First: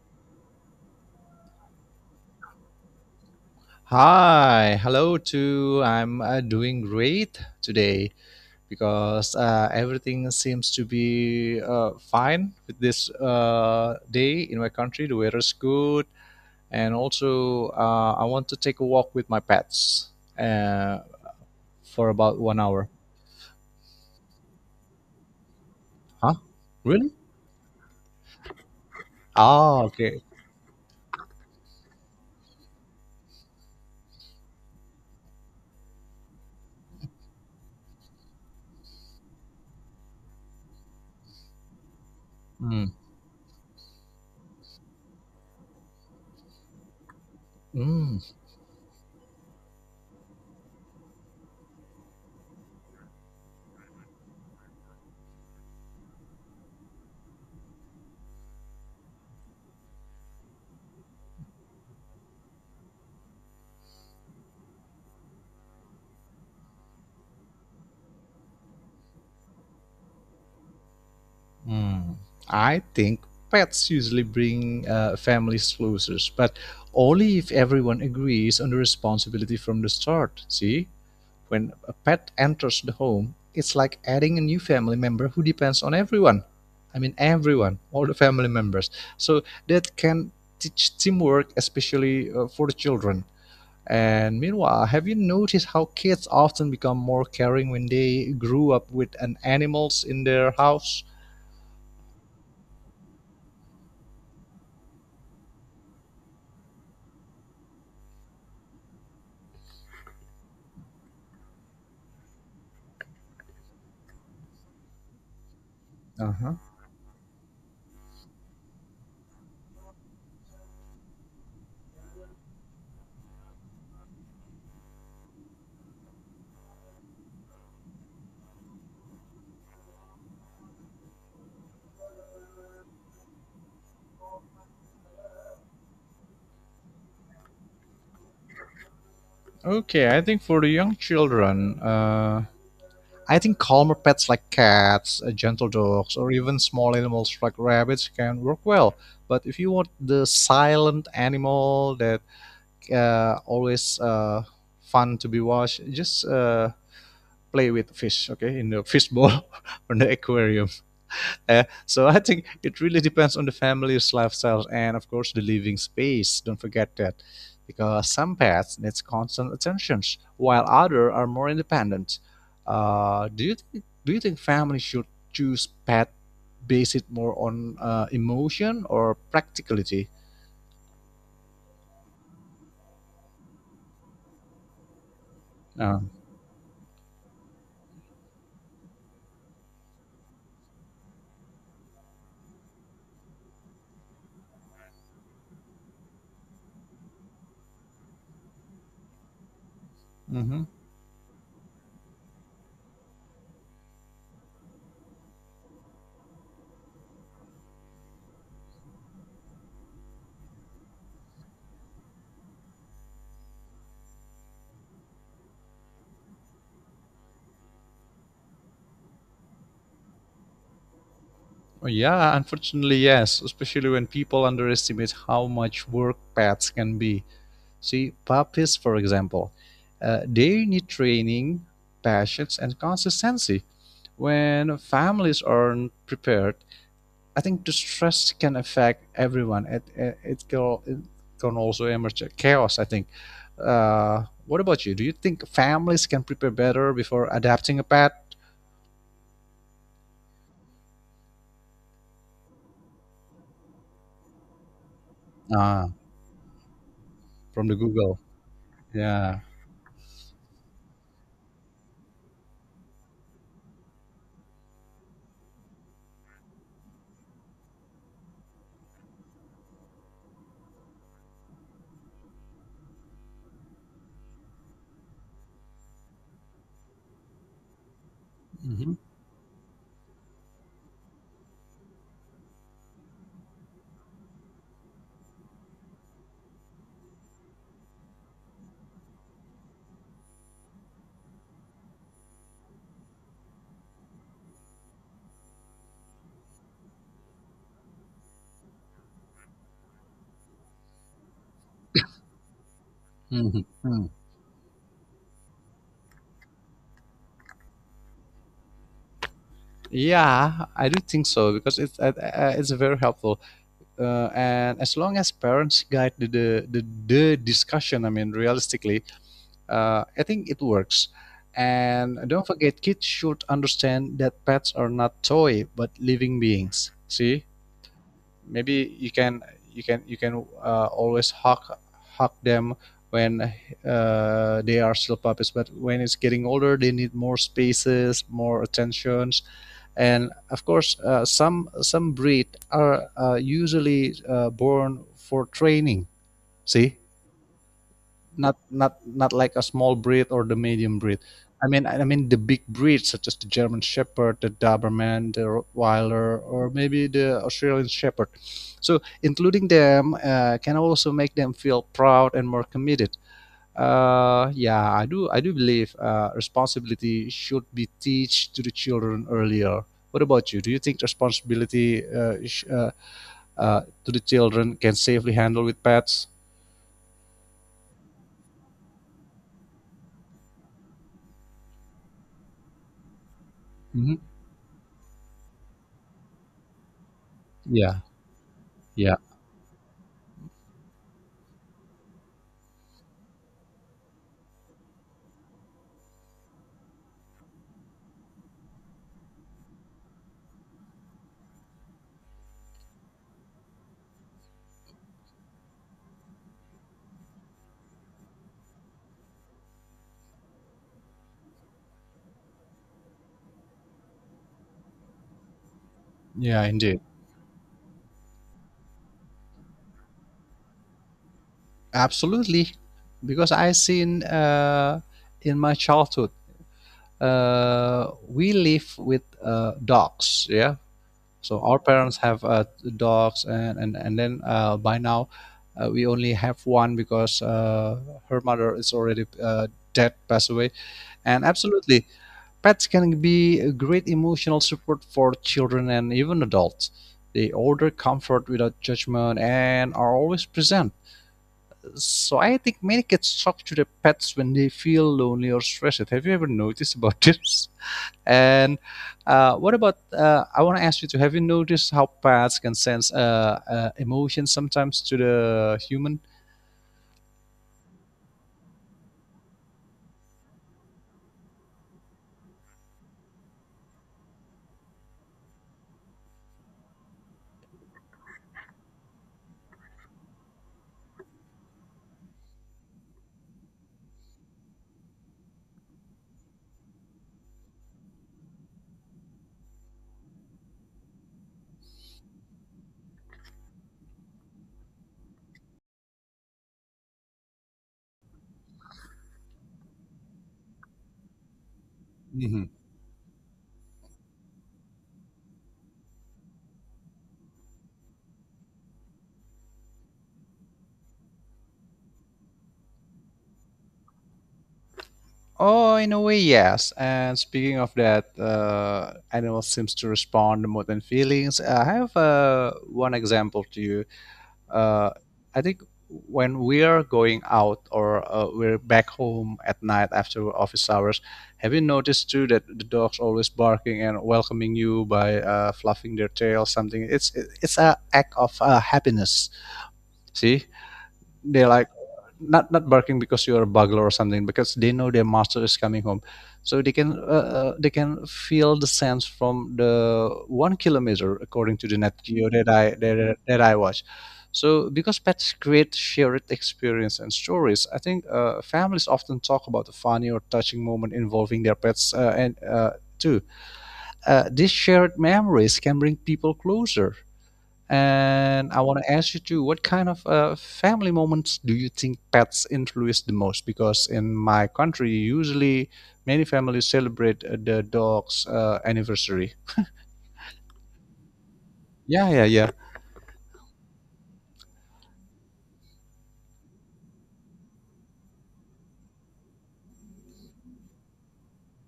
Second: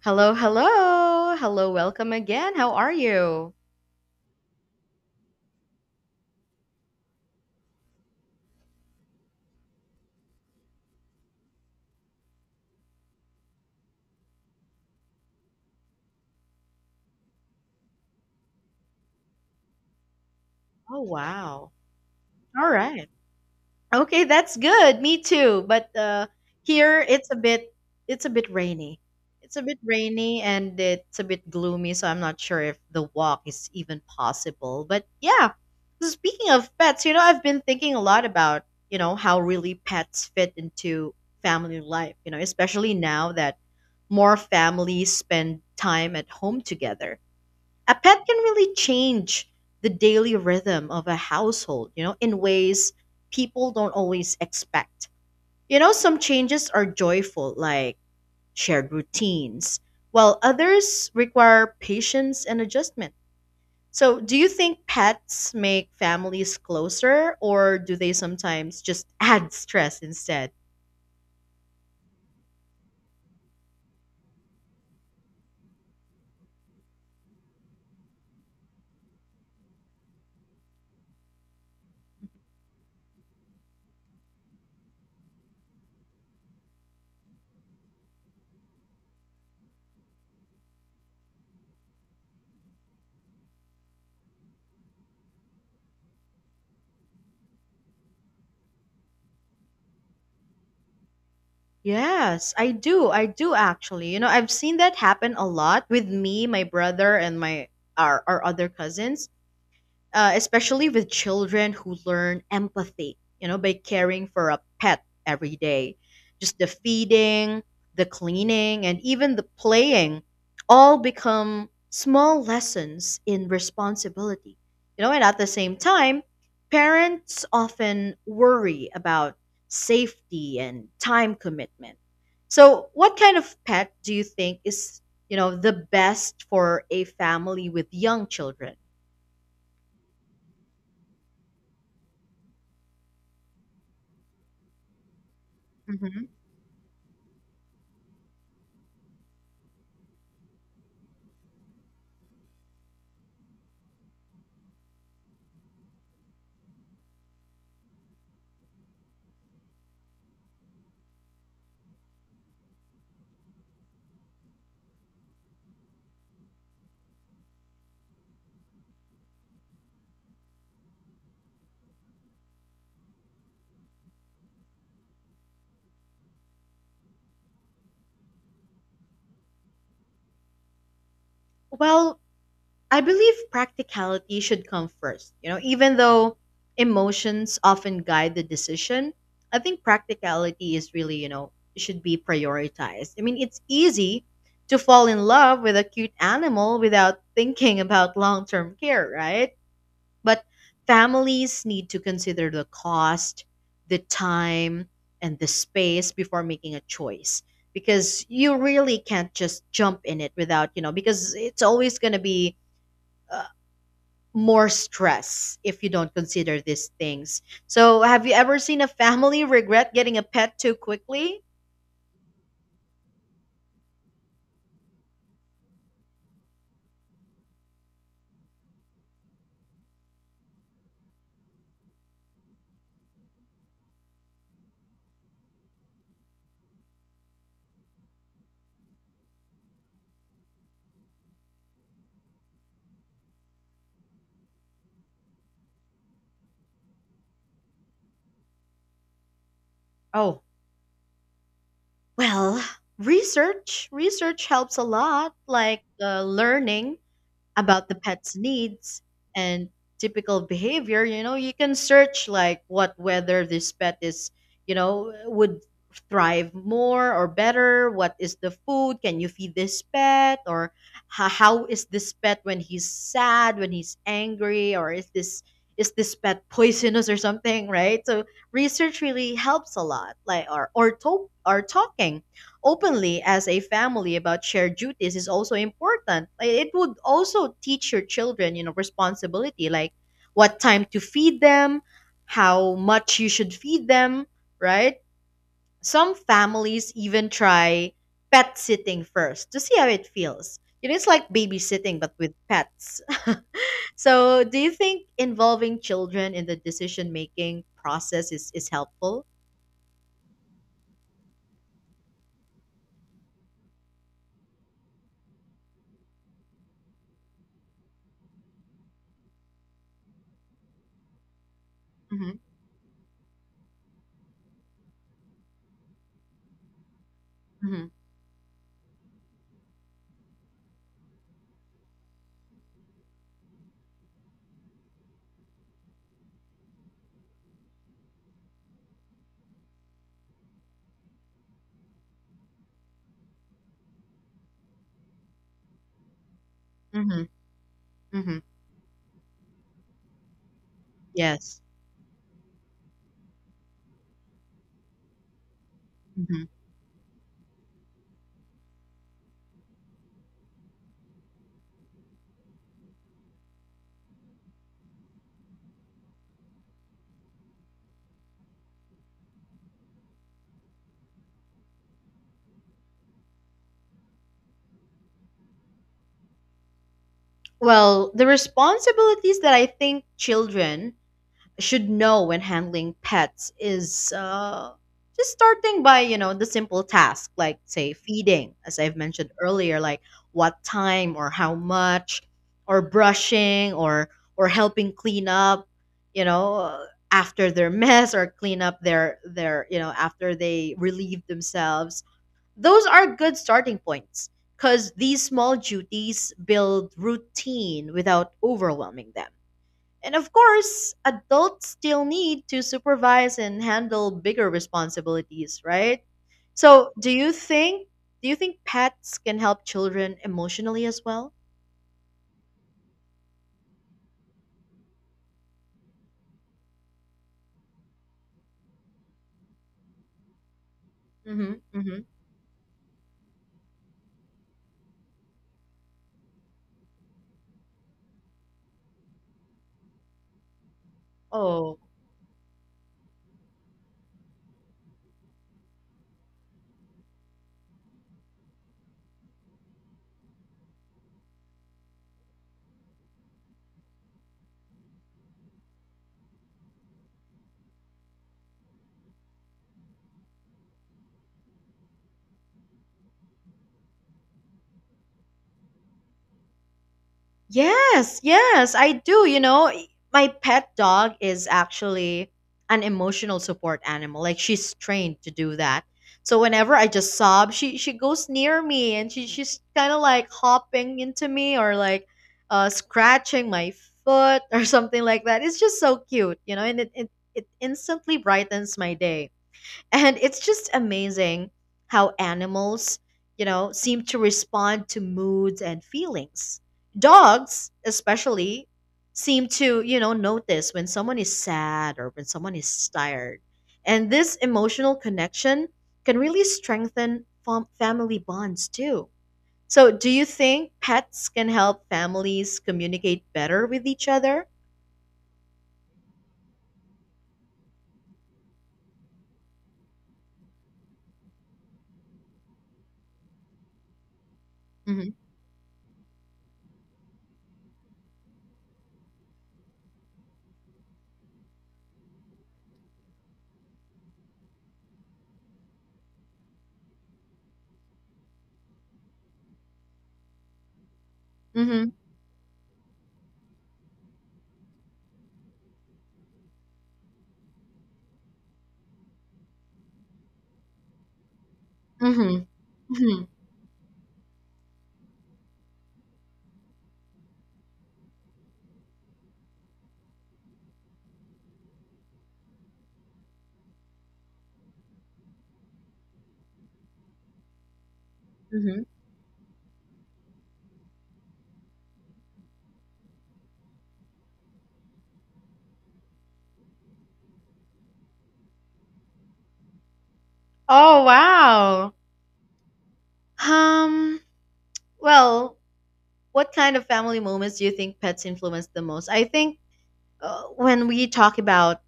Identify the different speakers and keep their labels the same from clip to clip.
Speaker 1: Hello, hello. Hello, welcome again. How are you?
Speaker 2: Hi, hello too. I'm doing great today because everything seems to be fine with this day in my country. The weather is good, and also I want to take a walk with my pets uh,
Speaker 1: Oh, wow.
Speaker 2: for about one
Speaker 1: All
Speaker 2: hour.
Speaker 1: right. Okay, that's good. Me too. But
Speaker 2: Huh?
Speaker 1: here
Speaker 2: Really?
Speaker 1: it's a bit rainy. It's a bit
Speaker 2: Ah, okay.
Speaker 1: rainy and it's a bit gloomy, so I'm not sure if the walk is even possible. But yeah. So speaking of pets, you know, I've been thinking a lot about, how really pets fit into family life, you know,
Speaker 2: Mm.
Speaker 1: especially now that more families spend time at home together a
Speaker 2: Mm,
Speaker 1: pet can really change the daily rhythm of a household, you know, in ways people don't always expect. You know, some changes are joyful, like shared routines, while others require patience and adjustment. So, do you think pets make families closer, or do they sometimes just add stress instead?
Speaker 2: Mm. I think pets usually bring families closer, but only if everyone agrees on the responsibility from the start. See, when a pet enters the home, it's like adding a new family member who depends on everyone. I mean, everyone, all the family members. So that can teach teamwork, especially for the children. And meanwhile, have you noticed how kids often become more caring when they grew up with an animals in their house?
Speaker 1: Yes, I do. I do actually. You know, I've seen that happen a lot with me, my brother, and our other cousins especially with children who learn empathy, by caring for a pet every day.
Speaker 2: Uh huh.
Speaker 1: Just the feeding, the cleaning, and even the playing all become small lessons in responsibility. You know, and at the same time, parents often worry about safety and time commitment. So, what kind of pet do you think is, you know, the best for a family with young children?
Speaker 2: Okay, I think for the young children, I think calmer pets like cats, gentle dogs, or even small animals like rabbits can work well. But if you want the silent animal that always fun to be watched, just play with fish, okay, in the fish bowl or the aquarium. So I think it really depends on the family's lifestyles and, of course, the living space. Don't forget that, because some pets needs constant attention, while others are more independent. Do you think families should choose pet based more on emotion or practicality?
Speaker 1: Well, I believe practicality should come first. You know, even
Speaker 2: Ah.
Speaker 1: though emotions often guide the decision, I think practicality is really, you know, should be prioritized. I mean, it's easy to fall in love with a cute animal without thinking about long-term care, right? But
Speaker 2: Mm-hmm.
Speaker 1: families need to consider the cost, the time, and the space before making a choice because you really can't just jump in it without, you know, because it's always going to be uh, more stress if you don't consider these things. So, have you ever seen a family regret getting a pet too quickly?
Speaker 2: Well, yeah, unfortunately, yes, especially when people underestimate how much work pets can be. See, puppies, for example, they need training, patience, and consistency. When families aren't prepared, I think the stress can affect everyone. It can also emerge chaos, I think. What about you? Do you think families can prepare better before adapting a pet?
Speaker 1: Oh, well, research helps a lot, like
Speaker 2: Ah,
Speaker 1: learning
Speaker 2: from the
Speaker 1: about the
Speaker 2: Google.
Speaker 1: pet's needs
Speaker 2: Yeah.
Speaker 1: and typical behavior. You know, you can search like what, whether this pet is, you know, would thrive more or better, what is the food, can you feed this pet, or how is this pet when he's sad, when he's angry, or is this pet poisonous or something, right? So
Speaker 2: Hmm.
Speaker 1: research really helps a lot, like or talking openly as a family about shared duties is also important. Like, it would also teach your children, you know, responsibility, like what time to feed them, how much you should feed them, right? Some families even try pet sitting first to see how it feels. You know, it is like babysitting, but with pets.
Speaker 2: Hmm.
Speaker 1: So, do you think involving children in the decision making process is helpful?
Speaker 2: Yeah, I do think so because it's very helpful. And as long as parents guide the discussion, I mean realistically, I think it works. And
Speaker 1: Mm-hmm,
Speaker 2: don't forget, kids should understand that pets are not toy but living beings. See,
Speaker 1: mm-hmm,
Speaker 2: maybe you can always hug them when they are still puppies, but when it's getting older, they need more spaces, more attentions. And of course, some breed are usually born for training. See,
Speaker 1: mm-hmm, mm-hmm.
Speaker 2: not like a small breed or the medium breed.
Speaker 1: Yes.
Speaker 2: I mean the big breeds such as the German Shepherd, the Doberman, the Rottweiler,
Speaker 1: Mm-hmm.
Speaker 2: or maybe the Australian Shepherd. So including them can also make them feel proud and more committed. Yeah, I do. I do believe responsibility should be teach to the children earlier. What about you? Do you think responsibility to the children can safely handle with pets?
Speaker 1: Well, the responsibilities that I think children should know when handling pets is,
Speaker 2: Hmm.
Speaker 1: just starting by, you know, the simple task, like, say,
Speaker 2: Yeah,
Speaker 1: feeding, as I've
Speaker 2: yeah.
Speaker 1: mentioned earlier, like what time or how much, or brushing, or helping clean up, you know, after their mess, or clean up their, you know, after they relieve themselves. Those are good starting points because these small duties build routine without overwhelming them. And of course, adults still need to supervise and handle bigger responsibilities, right?
Speaker 2: Yeah,
Speaker 1: So,
Speaker 2: indeed.
Speaker 1: do you think pets can help children emotionally as well?
Speaker 2: Absolutely. Because I seen in my childhood, we live with dogs. Yeah. So
Speaker 1: Mhm.
Speaker 2: our
Speaker 1: Mhm.
Speaker 2: parents have dogs, and then by now, we only have one because her mother is already dead, passed away. And
Speaker 1: Oh.
Speaker 2: absolutely, pets can be a great emotional support for children and even adults. They order comfort without judgment and are always present. So I think many kids talk to their pets when they feel lonely or stressed. Have you ever noticed about this? And what about? I want to ask you too. Have you noticed how pets can sense emotions sometimes to the human?
Speaker 1: Yes, yes, I do. You know, my pet dog is actually an emotional support animal. Like, she's trained to do that. So whenever I just sob, she goes near me and she's kind of like hopping into me, or like uh, scratching my foot, or something like that. It's just so cute, you know, and it instantly brightens my day. And it's just amazing how animals, you know, seem to respond to moods and feelings. Dogs, especially, seem to, you know, notice when someone is sad or when someone
Speaker 2: Mhm.
Speaker 1: is tired. And this emotional connection can really strengthen family bonds too. So, do you think pets can help families communicate better with each other?
Speaker 2: Oh, in a way, yes. And speaking of that, animals seems to respond more than feelings. I have one example to you.
Speaker 1: Mm-hmm.
Speaker 2: uh, I think when we are going out or we're back home at night after office hours, have you noticed too that the dogs always barking and welcoming you by fluffing their tail? Something. It's a act of happiness. See, they're like
Speaker 1: Mm-hmm.
Speaker 2: not barking because you're a burglar or something, because they know their master is coming home, so they can feel the sense from the 1 kilometer according to the net geo that
Speaker 1: Mm-hmm.
Speaker 2: I watch. So because pets create shared experience and stories, I think families often talk about a funny or touching moment involving their pets, and too these shared memories can bring people closer. And
Speaker 1: Mm-hmm.
Speaker 2: I want to ask you too, what kind of family moments do you think pets influence the most? Because in my country, usually many families celebrate the dog's anniversary.
Speaker 1: Oh, wow.
Speaker 2: Yeah, yeah, yeah,
Speaker 1: Um, well, what kind of family moments do you think pets influence the most? I think when we talk about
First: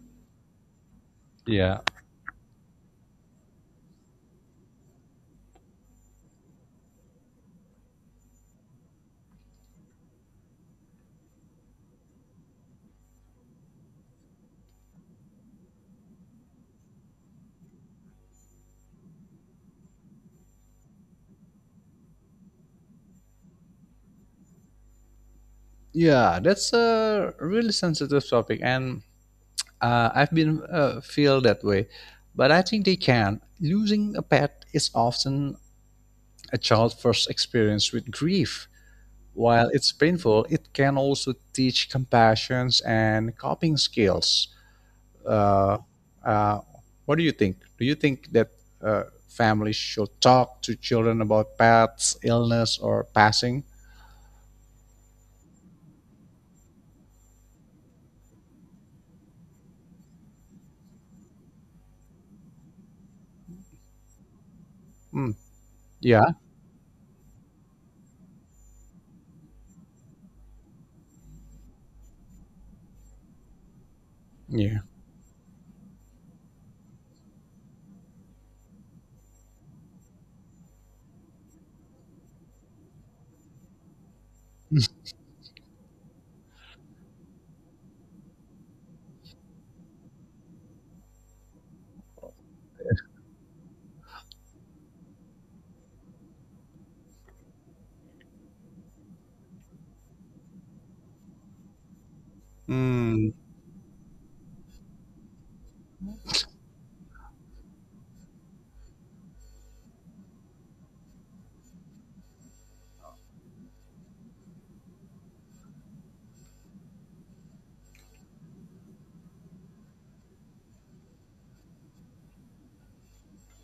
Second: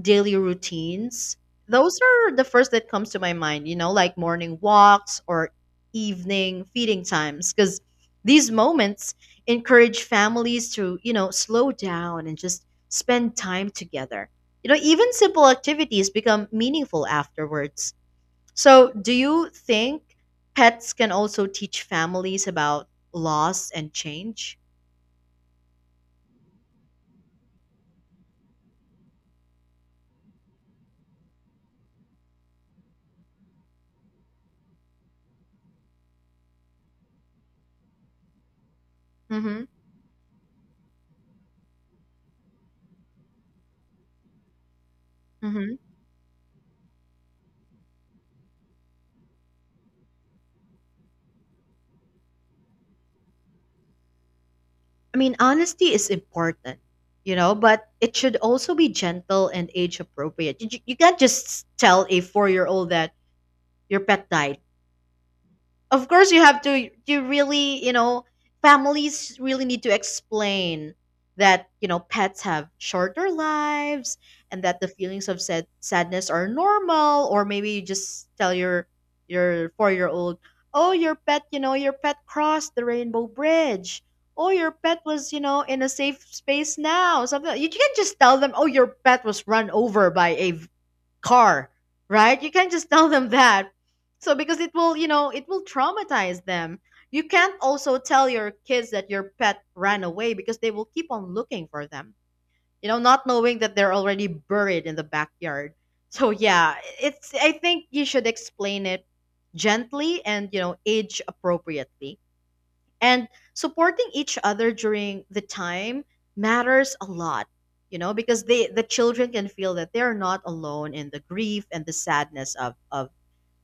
Speaker 1: daily routines,
Speaker 2: yeah,
Speaker 1: those are the first that comes to my mind, you know, like morning walks or evening feeding times, because these moments encourage families to, you know, slow down and just spend time together. You know, even simple activities become meaningful afterwards. So, do you think pets can also teach families about loss and change?
Speaker 2: yeah. That's a really sensitive topic, and I've been feel that way. But I think they can. Losing a pet is often a child's first experience with grief.
Speaker 1: hmm
Speaker 2: While it's painful, it can also teach compassion and coping skills.
Speaker 1: hmm
Speaker 2: Uh, uh, what do you think? Do you think that families should talk to children about pets, illness, or passing?
Speaker 1: I mean, honesty is important, you know, but it should also be gentle and age appropriate. You can't just tell a 4 year old that your pet died.
Speaker 2: Mm,
Speaker 1: Of course
Speaker 2: yeah,
Speaker 1: you have to, you really, you know, families really need to explain that, you know, pets have shorter lives, and
Speaker 2: yeah.
Speaker 1: that the feelings of sadness are normal. Or maybe you just tell your 4-year old, oh, your pet, you know, your pet crossed the rainbow bridge, oh, your pet was, you know, in a safe space now, something like, you can't just tell them, oh, your pet was run over by a car, right? You can't just tell them that. So because it will, you know, it will traumatize them. You can't also tell your kids that your pet ran away because they will keep on looking for them. You know, not
Speaker 2: Mm.
Speaker 1: knowing that they're already buried in the backyard. So yeah, it's, I think you should explain it gently and, you know, age appropriately, and supporting each other during the time matters a lot, you know, because the children can feel that they're not alone in the grief and the sadness of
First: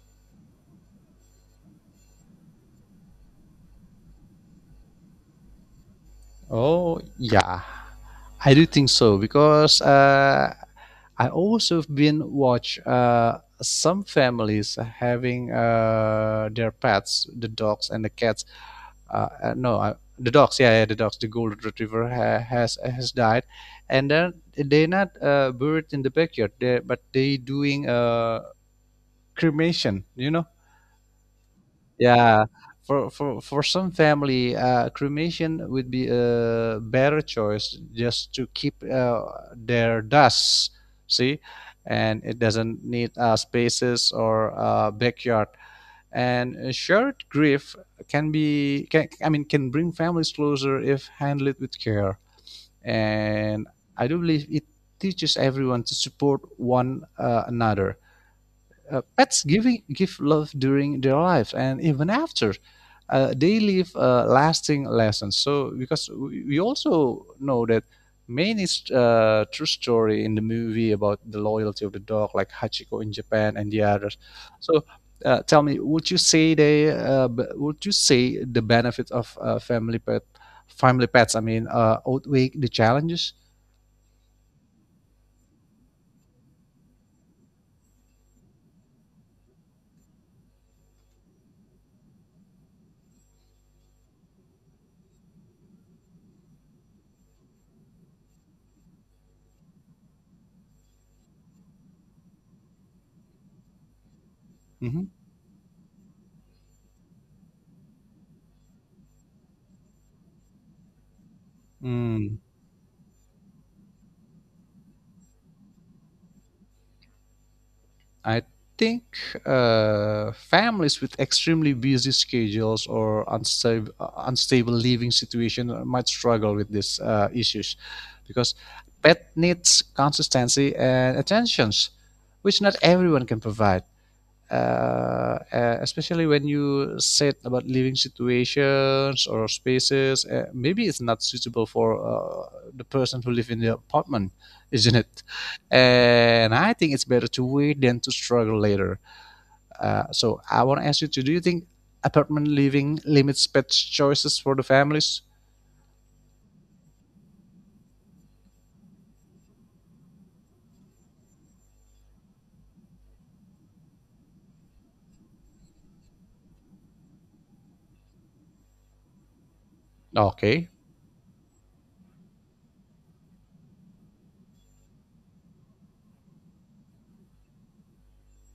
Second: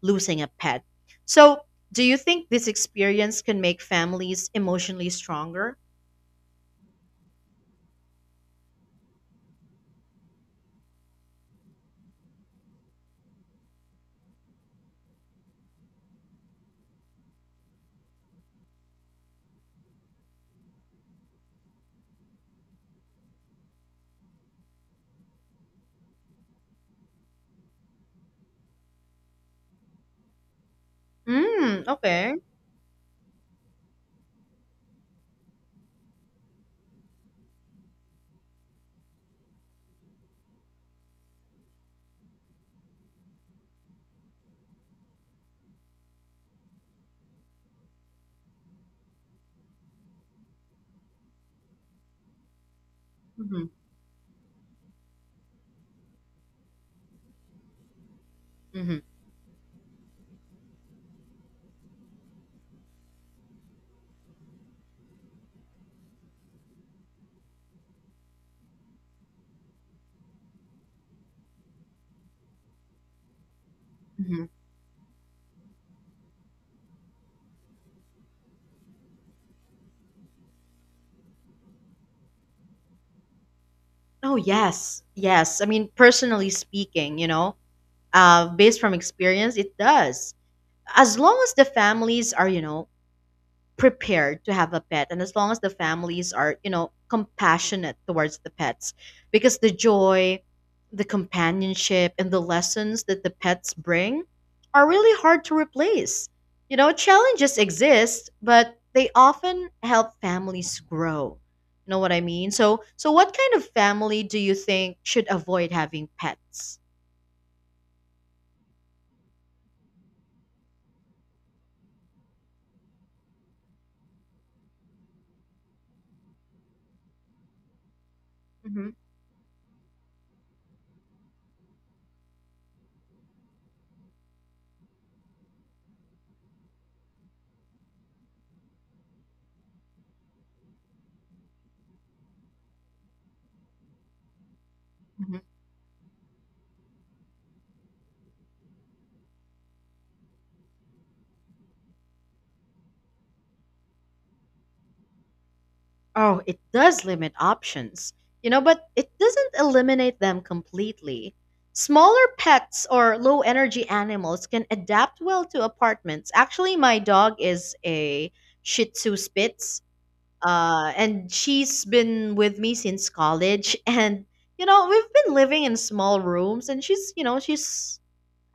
Speaker 1: losing a pet. So do you think this experience can make families emotionally stronger?
Speaker 2: Oh, yeah. I do think so because I also have been watch some families having their pets, the dogs and the cats. No, the dogs. Yeah, yeah, the dogs. The golden retriever ha has died, and then they're not buried in the backyard. They but they doing cremation. You know,
Speaker 1: Mm, okay.
Speaker 2: yeah, for some family, cremation would be a better choice just to keep their dust, see, and it doesn't need spaces or backyard. And a shared grief can be can I mean can bring families closer if handled with care.
Speaker 1: Hmm.
Speaker 2: And I do believe it teaches everyone to support one another. uh,
Speaker 1: Hmm.
Speaker 2: pets giving give love during their lives and even after. They leave lasting lessons. So because we also know that main true story in the movie about the loyalty of the dog, like Hachiko in Japan and the others.
Speaker 1: Hmm.
Speaker 2: So tell me, would you say the benefits of family pets? I mean, outweigh the challenges?
Speaker 1: Oh yes, yes, I mean, personally speaking, you know, based from experience it does, as long as the families are, you know, prepared to have a pet, and as long as the families are, you know, compassionate towards the pets, because the joy, the companionship, and the lessons that the pets bring are
Speaker 2: Hmm.
Speaker 1: really hard to replace. You know, challenges exist, but they often help families grow. You know what I
Speaker 2: Mm,
Speaker 1: mean? So what kind of family do you think should avoid having pets?
Speaker 2: I think families with extremely busy schedules or unstable, unstable living situation might struggle with these issues, because
Speaker 1: Hmm.
Speaker 2: pet needs consistency and attentions, which not everyone can provide. Especially when you said about living situations or spaces, maybe it's not suitable for the person who live in the apartment, isn't it? And I think it's better to wait than to struggle later. So I want to ask you to, do you think apartment living limits pet choices for the families?
Speaker 1: Oh, it does limit options, you know, but it doesn't eliminate them completely. Smaller pets or low energy animals can adapt well to apartments. Actually, my dog is a Shih Tzu Spitz,
Speaker 2: Okay.
Speaker 1: and she's been with me since college. And, you know, we've been living in small rooms, and she's, you know, she's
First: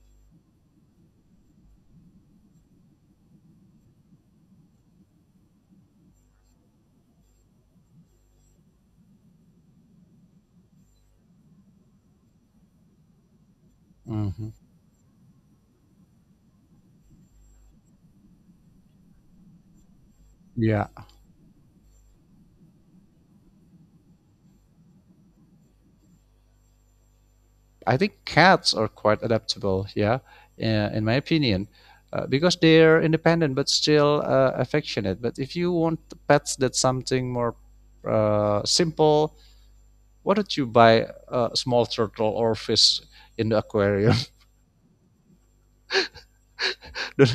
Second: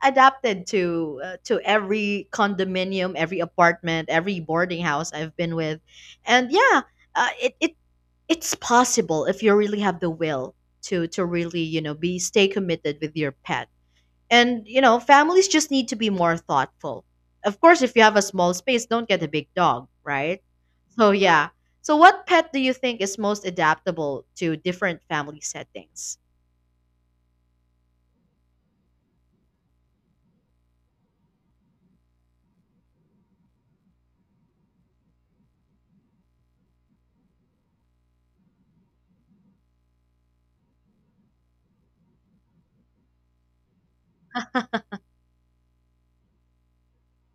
Speaker 1: adapted to, to every condominium, every apartment, every boarding house I've been with. And yeah, it it's possible if you really have the will to really, you know, be stay committed with your pet.
Speaker 2: Hmm.
Speaker 1: And you know, families just need to be more thoughtful. Of course, if you have a small space, don't get a big dog, right?
Speaker 2: Yeah.
Speaker 1: So yeah, so what pet do you think is most adaptable to different family settings?
Speaker 2: I think cats are quite adaptable, yeah, in my opinion, because they're independent but still affectionate. But if you want pets that's something more simple, why don't you buy a small turtle or fish in the aquarium?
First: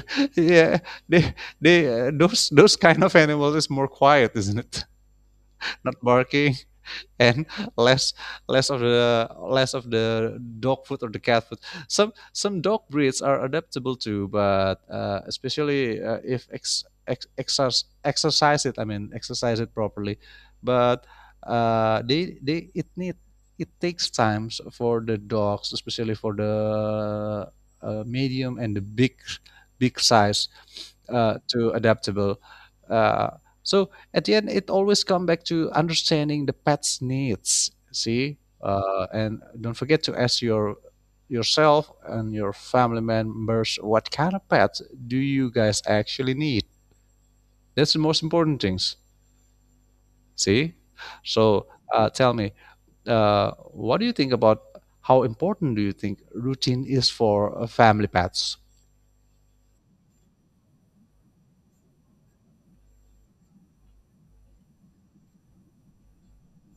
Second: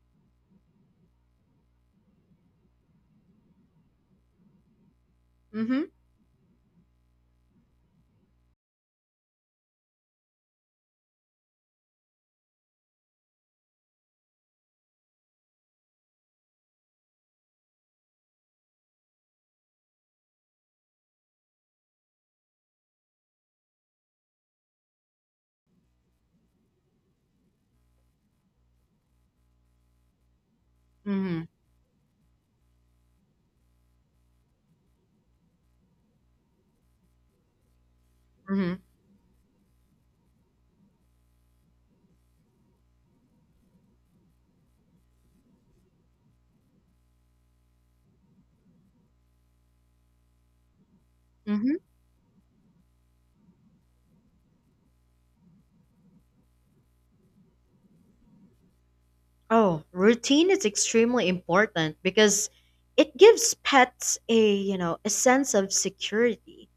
Speaker 2: Yeah, they, those kind of animals is more quiet, isn't it?
Speaker 1: Mm-hmm.
Speaker 2: Not barking. And less less of the dog food or the cat food. Some dog breeds are adaptable to, but especially if ex, ex, exercise exercise it. I mean, exercise it properly, but they it need, it takes times for the dogs, especially for the medium and the big size
Speaker 1: Mm-hmm.
Speaker 2: to adaptable. Uh, so at the end, it always come back to understanding the pet's needs. See,
Speaker 1: Mm-hmm.
Speaker 2: and don't forget to ask yourself and your family members what kind of pets do you guys actually need. That's the most important things. See, so
Speaker 1: Mm-hmm.
Speaker 2: tell me, what do you think about how important do you think routine is for family pets?
Speaker 1: Oh, routine is extremely important because it gives pets a, you know, a sense of security.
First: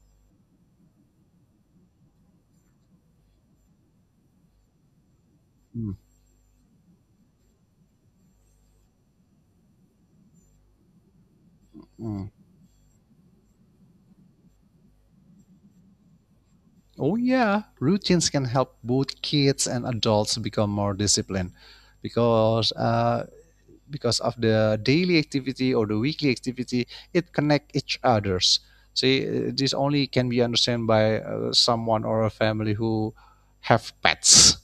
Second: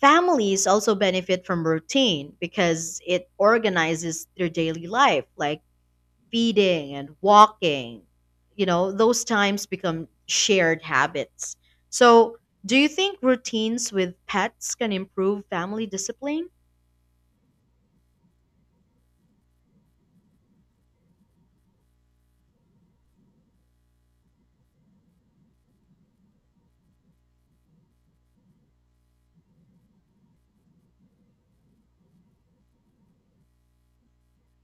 Speaker 1: Families also benefit from routine because it organizes their daily life, like
Speaker 2: Mm,
Speaker 1: feeding and walking. You know, those times become shared habits.
Speaker 2: mm.
Speaker 1: So, do you think routines with pets can improve family discipline?
Speaker 2: Oh yeah, routines can help both kids and adults become more disciplined, because uh, because of the daily activity or the weekly activity, it connect each others. See, this only can be understood by someone or a family who have pets.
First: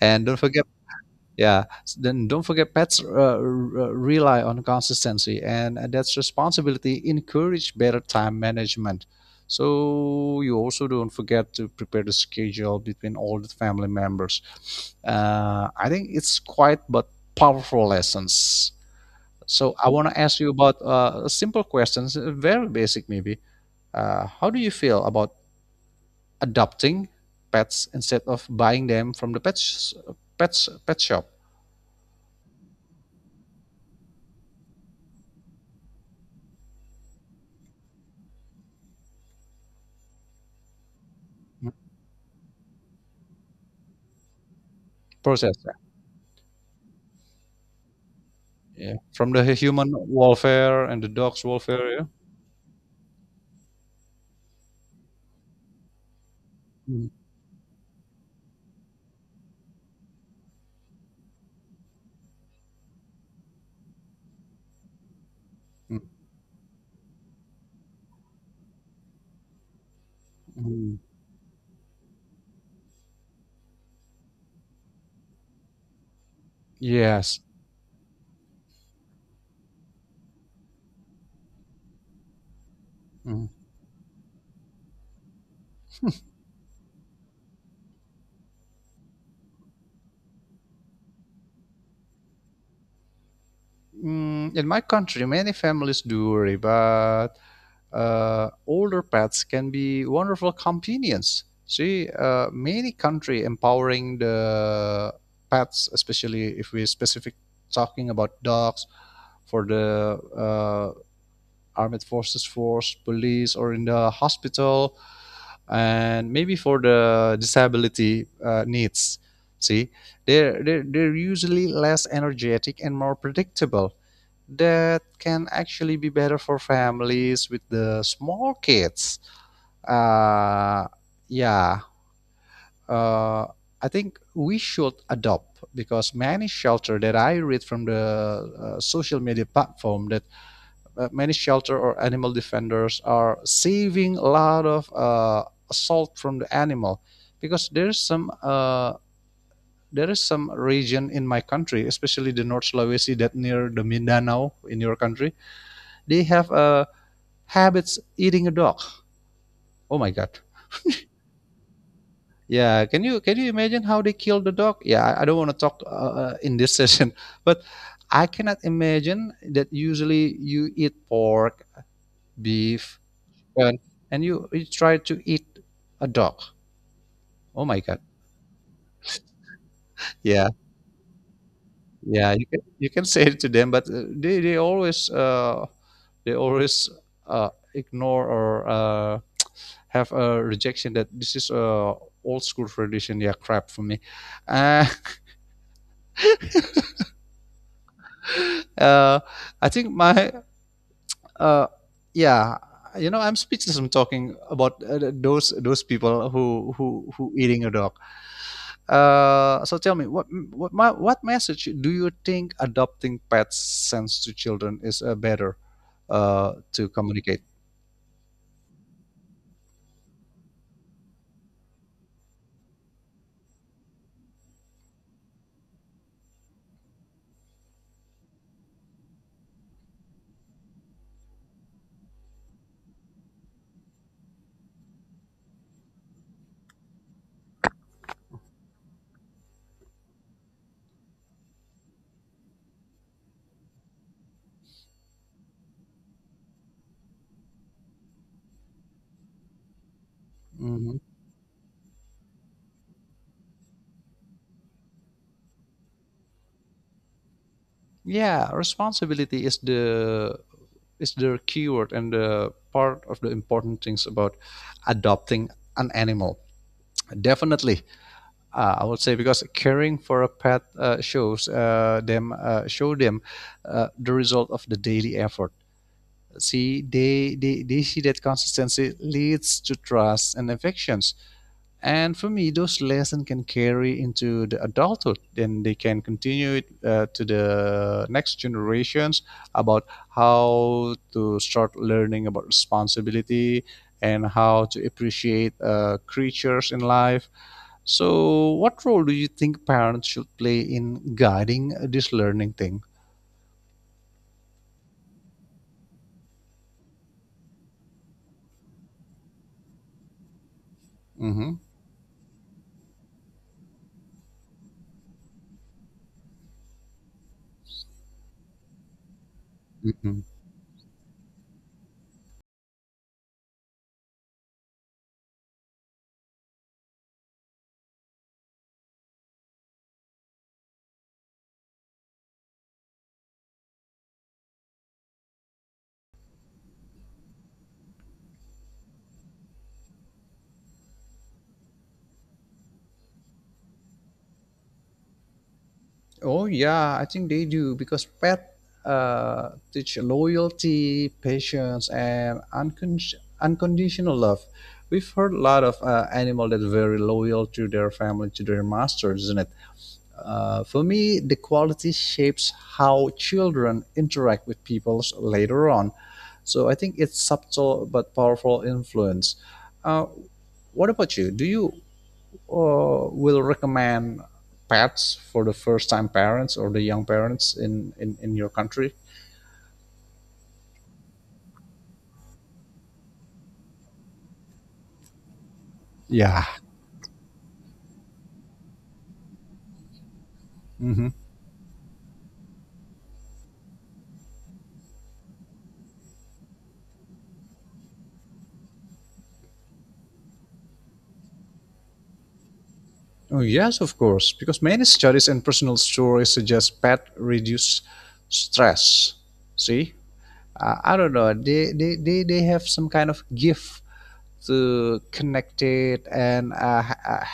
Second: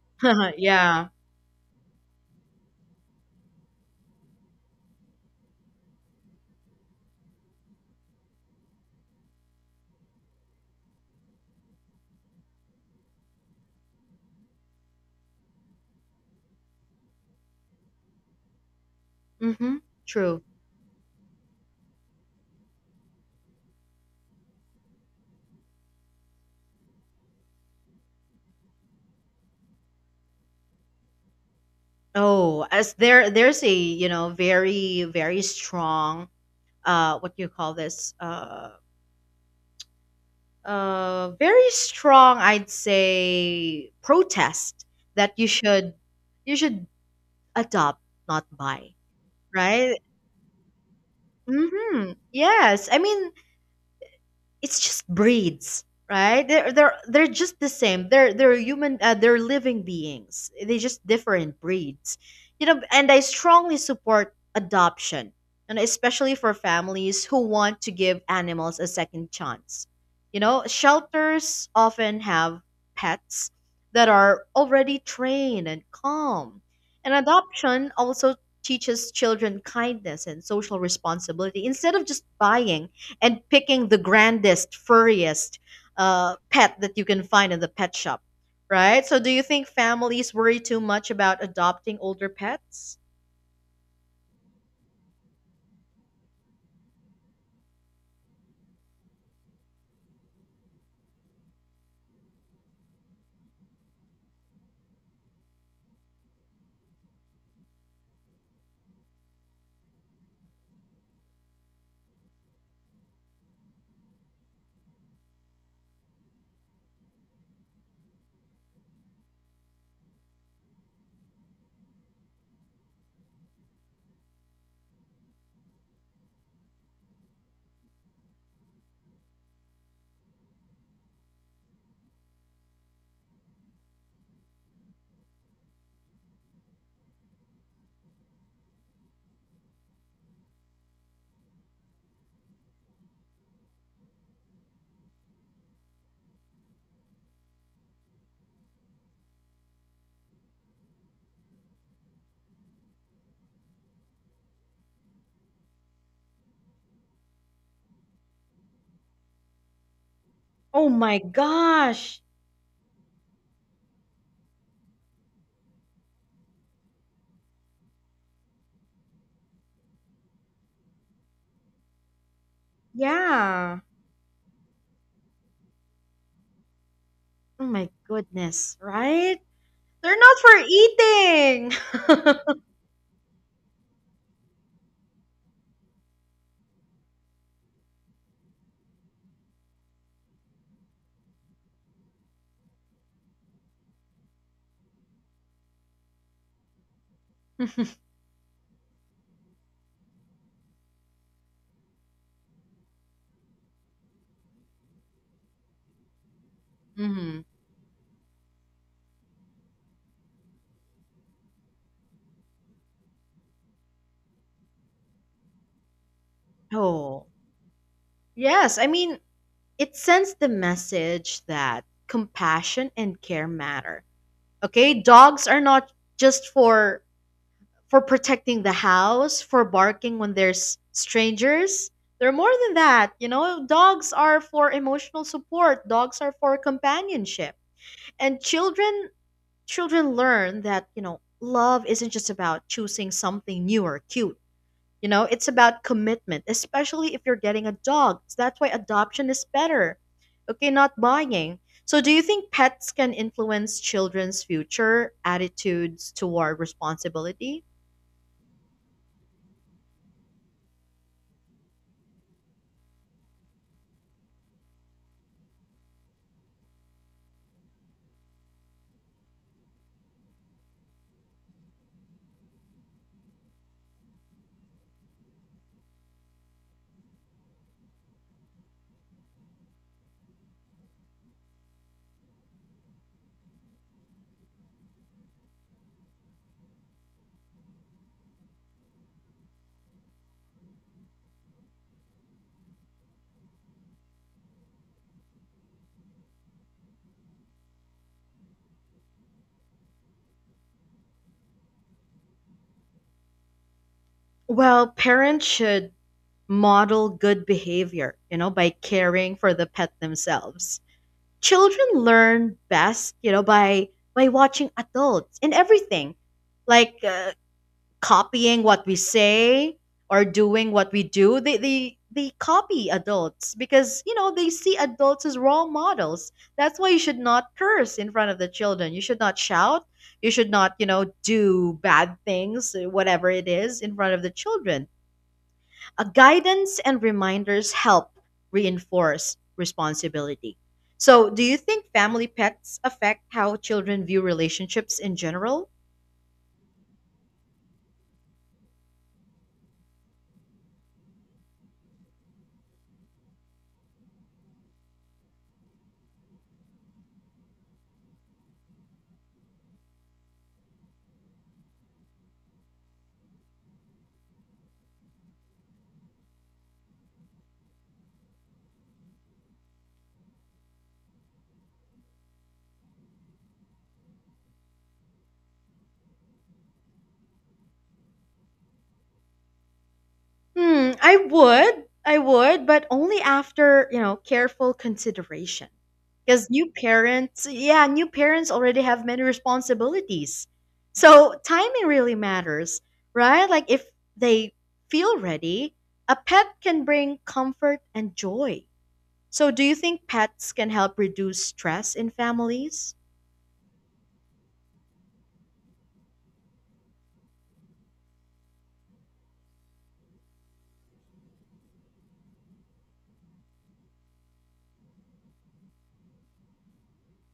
Speaker 2: And don't forget,
Speaker 1: Yeah.
Speaker 2: yeah, then don't forget, pets rely on consistency, and that's responsibility encourage better time management. So you also don't forget to prepare the schedule between all the family members. I think it's quite but powerful lessons. So
Speaker 1: Mm-hmm.
Speaker 2: I want to ask
Speaker 1: True.
Speaker 2: you about a simple question, very basic maybe. How do you feel about adopting pets instead of buying them from the pet sh- pets pet shop?
Speaker 1: Oh, as there there's a, you know, very, very strong what do you call this?
Speaker 2: Mhm.
Speaker 1: Very strong, I'd say, protest that
Speaker 2: Process, yeah.
Speaker 1: you should adopt, not
Speaker 2: Yeah.
Speaker 1: buy,
Speaker 2: From the human
Speaker 1: right?
Speaker 2: welfare and the dog's welfare, yeah.
Speaker 1: Mm-hmm. Yes, I mean, it's just breeds, right? They're
Speaker 2: Mm,
Speaker 1: they're just the same, they're human, they're living beings, they just different breeds, you know. And I strongly support adoption, and
Speaker 2: mm,
Speaker 1: especially for families who want to give animals a second chance. You know,
Speaker 2: mm.
Speaker 1: shelters often have pets that are already trained and calm. And
Speaker 2: Yes.
Speaker 1: adoption also teaches children kindness and social responsibility, instead of just buying and
Speaker 2: Mm-hmm.
Speaker 1: picking the grandest, furriest pet that you can find in the pet shop, right? So, do you think families worry too much about adopting older pets?
Speaker 2: Mm, in my country, many families do worry, but older pets can be wonderful companions. See, many country empowering the pets, especially if we specific talking about dogs for the armed forces force, police, or in the hospital, and maybe for the disability needs. See, they're usually less energetic and more predictable that can actually be better for families with the small kids. Uh, yeah, uh, I think we should adopt because many shelter that I read from the social media platform that many shelter or animal defenders are saving a lot of assault from the animal because there's some there is some region in my country, especially the North Sulawesi that near the Mindanao in your country, they have a habits eating a dog. Oh my god.
Speaker 1: Oh my gosh.
Speaker 2: Yeah, can you imagine how they killed the dog? Yeah, I don't want to talk in this session, but I cannot imagine that usually you eat pork, beef, chicken,
Speaker 1: Yeah.
Speaker 2: and you try to eat a dog. Oh
Speaker 1: Oh
Speaker 2: my
Speaker 1: my
Speaker 2: god.
Speaker 1: goodness, right? They're not
Speaker 2: Yeah.
Speaker 1: for eating.
Speaker 2: Yeah, you can say it to them, but they always uh ignore or have a rejection that this is a old school tradition. Yeah, crap for me. Uh, Uh, I think my uh, yeah, You know, I'm speechless. I'm talking about those people who who
Speaker 1: Mhm.
Speaker 2: eating a dog. So tell me, what message do you think adopting pets sends to children is better to
Speaker 1: Oh,
Speaker 2: communicate?
Speaker 1: yes. I mean, it sends the message that compassion and care matter. Okay, dogs are not just for protecting the house, for barking when there's strangers. They're more than that. You know, dogs are for emotional support, dogs are for companionship. And children learn that, you know, love isn't just about choosing something new or cute. You know, it's about commitment, especially if you're getting a dog. So that's why adoption is better. Okay, not
Speaker 2: Hmm
Speaker 1: buying. So, do you think pets can influence children's future attitudes toward responsibility?
Speaker 2: Yeah, responsibility is the keyword and the part of the important things about adopting an animal. Definitely. I would say because caring for a pet show them the result of the daily effort. See, they see that consistency leads to trust and affections. And for me, those lessons can carry into the adulthood, and they can continue it to the next generations about how to start learning about responsibility and how to appreciate creatures in life. So what role do you think parents should play in guiding this learning thing?
Speaker 1: Well, parents should model good behavior, you know, by caring for the pet themselves.
Speaker 2: Hmm
Speaker 1: Children learn best, you know, by watching adults in everything, like copying what we say
Speaker 2: hmm
Speaker 1: or doing what we do. They copy adults because, you know, they see adults as role models. That's why you should not curse in front of the children. You should not shout. You should not, you know, do bad things, whatever it is, in front of the children. A guidance and reminders help reinforce responsibility. So, do you think family pets affect how children view relationships in general?
Speaker 2: Oh yeah, I think they do because pet teach loyalty, patience, and unconditional love. We've heard a lot of animal that are very loyal to their family, to their masters, isn't it? For me, the quality shapes how children interact with people later on. So I think it's subtle but powerful influence. Uh, what about you? Do you will recommend pets for the first time parents or the young parents in your country?
Speaker 1: Hmm, I would. I would, but only after, you know, careful consideration.
Speaker 2: Yeah.
Speaker 1: Because new parents, yeah, new parents already have many responsibilities.
Speaker 2: hmm
Speaker 1: So timing really matters, right? Like, if they feel ready, a pet can bring comfort and joy. So, do you think pets can help reduce stress in families?
Speaker 2: Oh, yes, of course, because many studies and personal stories suggest pet reduce stress. See? I don't know. They have some kind of gift to connect it and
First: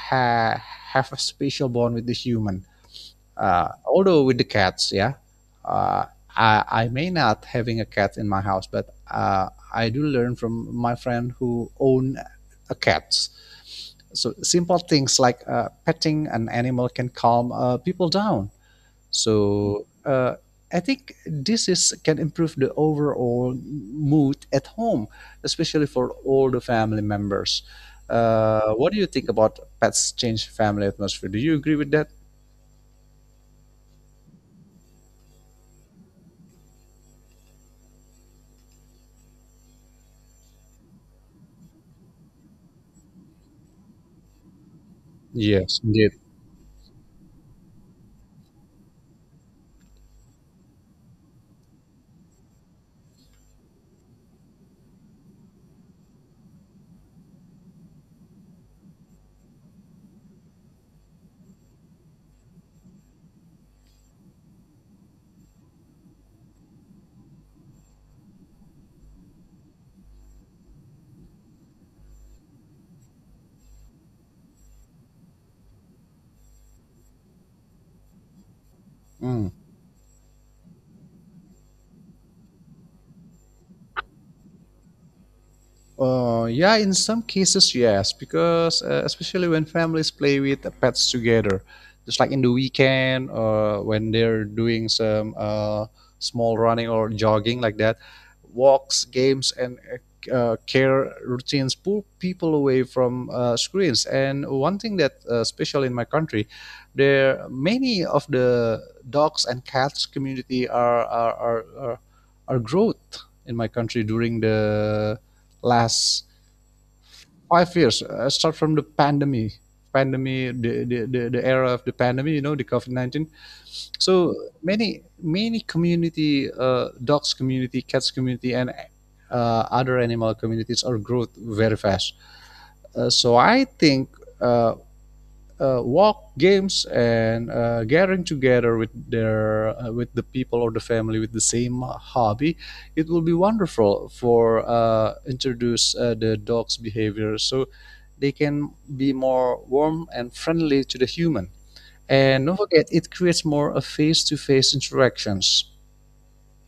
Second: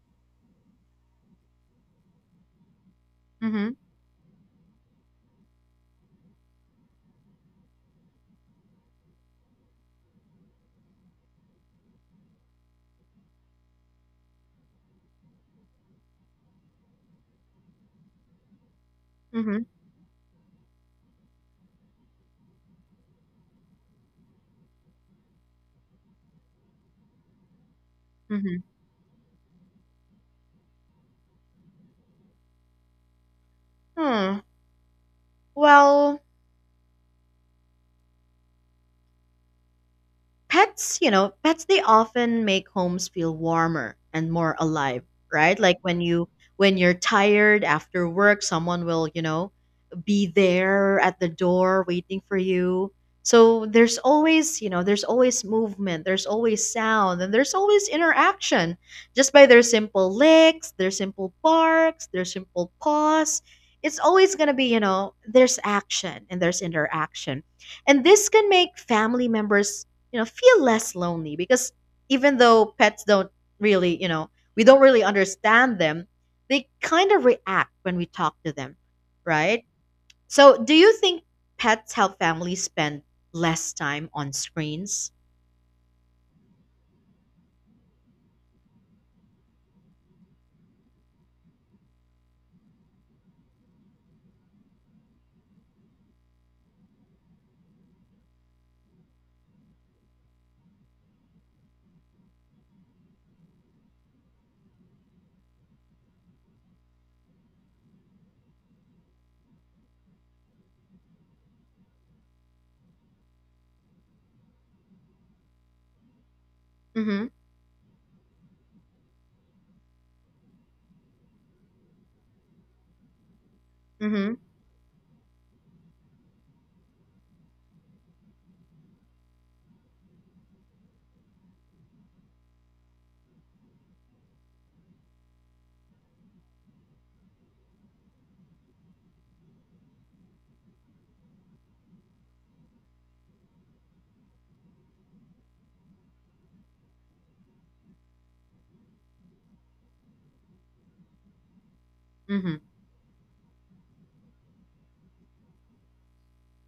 Speaker 2: have a special bond with the human.
Speaker 1: Mm-hmm.
Speaker 2: Although with the cats, yeah, uh, I may not having a cat in my house, but I do learn from my friend who own a cat. So simple things like petting an animal can calm people down.
Speaker 1: Mm-hmm.
Speaker 2: So uh, I think this is can improve the overall mood at home, especially for all the family members. What do you think about pets change family atmosphere? Do you agree with that?
Speaker 1: Mm-hmm. Hmm. Well, pets, you know, pets they often make homes feel warmer and more alive, right? Like
Speaker 2: Yes,
Speaker 1: when
Speaker 2: indeed.
Speaker 1: you when you're tired after work, someone will, you know, be there at the door waiting for you. So there's always, you know, there's always movement, there's always sound, and there's always interaction, just by their simple licks, their simple barks, their simple paws. It's always going to be, you know, there's action and there's interaction. And this can make family members, you know, feel less lonely, because even though pets don't really, you know, we don't really understand them, they kind of react when we talk to them,
Speaker 2: Mm.
Speaker 1: right? So do you think pets help families spend less time on screens?
Speaker 2: Yeah, in some cases, yes, because especially when families play with the pets together, just like in the weekend or when they're doing some small running or jogging like that, walks, games, and care routines pull people away from screens. And one thing that, special in my country, there many of the dogs and cats community are growth in my country during the last
Speaker 1: Mm-hmm.
Speaker 2: 5 years, start from the pandemic, the era of the pandemic, you know, the COVID 19. So
Speaker 1: Mm-hmm.
Speaker 2: many community, dogs community, cats community, and other animal communities are growth very fast. So I think uh, Walk games and gathering together with their with the people or the family with the same hobby, it will be wonderful for introduce the dog's behavior so they can be more warm and friendly to the human, and don't
Speaker 1: Mm-hmm.
Speaker 2: forget it creates more a face-to-face interactions.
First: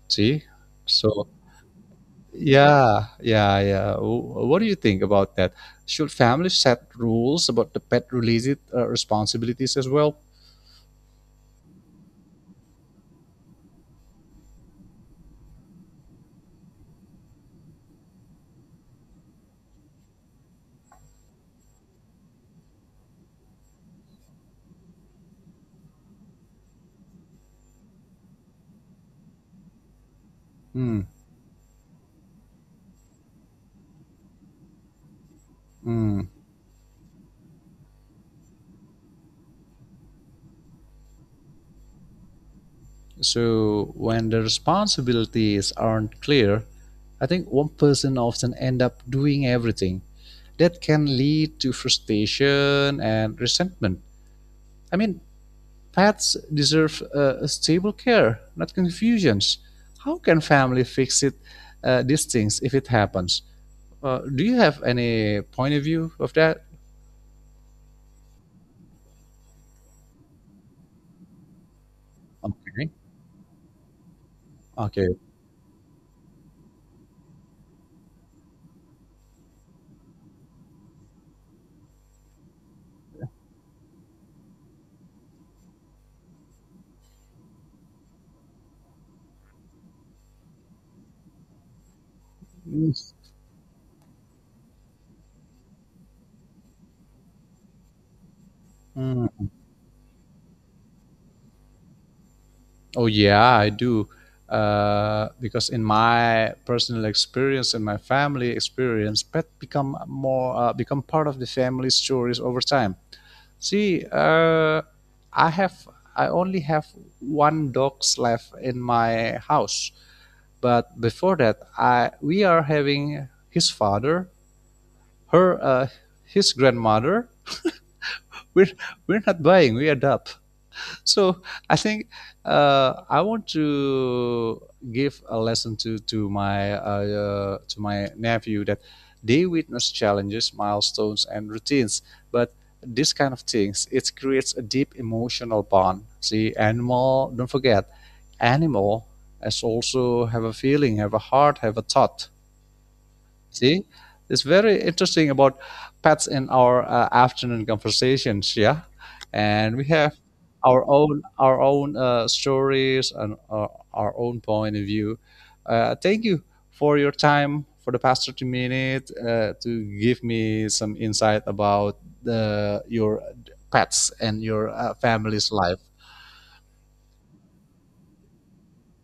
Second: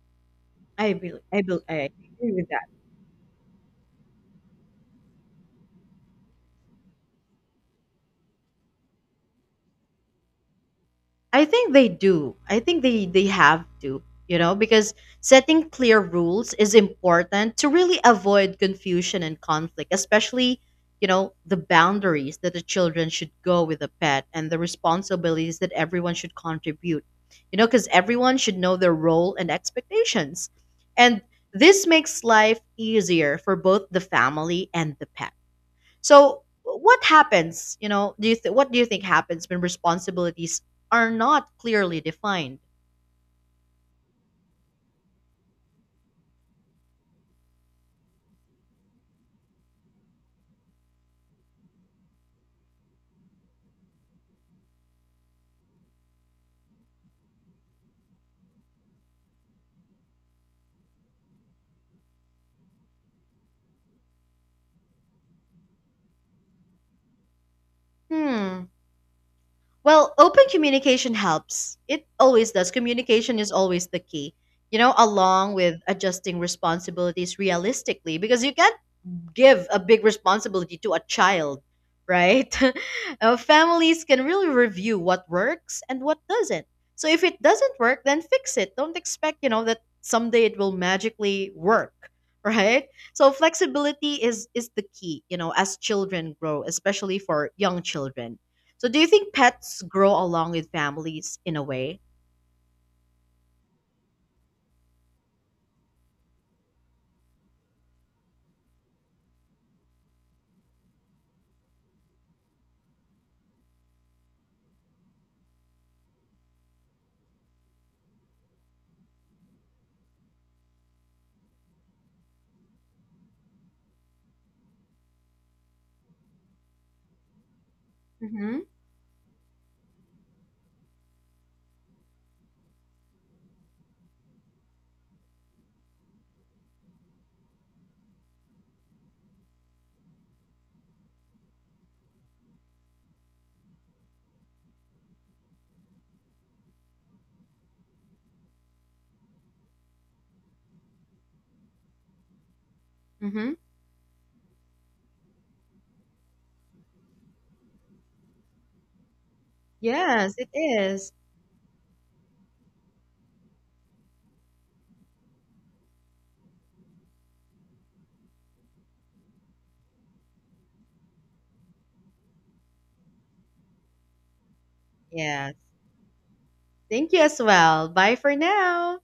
Speaker 2: See?
Speaker 1: I really
Speaker 2: So,
Speaker 1: I agree with that.
Speaker 2: yeah, yeah, yeah. Wh- what do you think about that, should families set rules about the pet related responsibilities as well?
Speaker 1: I think they do. I think they have to, you know, because setting clear rules is important to really avoid confusion and conflict, especially, you know, the boundaries that the children should go with the pet and the responsibilities that everyone should contribute. You know, cuz everyone should know their role and expectations.
Speaker 2: Mm,
Speaker 1: And this makes life easier for both the family and the pet.
Speaker 2: mm.
Speaker 1: So what happens? You know, do you what do you think happens when responsibilities are not clearly defined?
Speaker 2: So when the responsibilities aren't clear, I think one person often end up doing everything. That can lead to frustration and resentment. I mean, pets deserve a stable care, not confusions. How can family fix it these things if it happens? Do you have any point of view of that?
Speaker 1: Hmm. Well, open communication helps. It always does.
Speaker 2: Okay.
Speaker 1: Communication is always the key. You know,
Speaker 2: Okay.
Speaker 1: along with adjusting responsibilities realistically, because you can give a big responsibility to a child, right? Families can really review what works and what doesn't. So if it doesn't work, then fix it. Don't expect, you know, that someday it will magically work, right? So flexibility is the key, you know, as children grow, especially for young children. So do you think
Speaker 2: Mm.
Speaker 1: pets grow along with families in a way?
Speaker 2: Oh yeah, I do. Because in my personal experience and my family experience, pet become more become part of the family stories over time. See, I have I only have one dog's left in my house, but before that, I we are having his father, her, his grandmother.
Speaker 1: Mhm.
Speaker 2: We're we're not buying. We adopt. So I think I want to give a lesson to to my nephew that they witness challenges, milestones, and routines, but this kind of things it creates a deep emotional bond. See, animal. Don't forget, animal has also have a feeling, have a heart, have a thought.
Speaker 1: Mhm.
Speaker 2: See, it's very interesting about pets in our afternoon conversations. Yeah, and we have
Speaker 1: Yes, it is.
Speaker 2: our own stories and our own point of view. Thank you for your time for the past 30 minutes to give me some insight about the, your pets and your family's
Speaker 1: Yes.
Speaker 2: life.
Speaker 1: Thank you as well. Bye for now.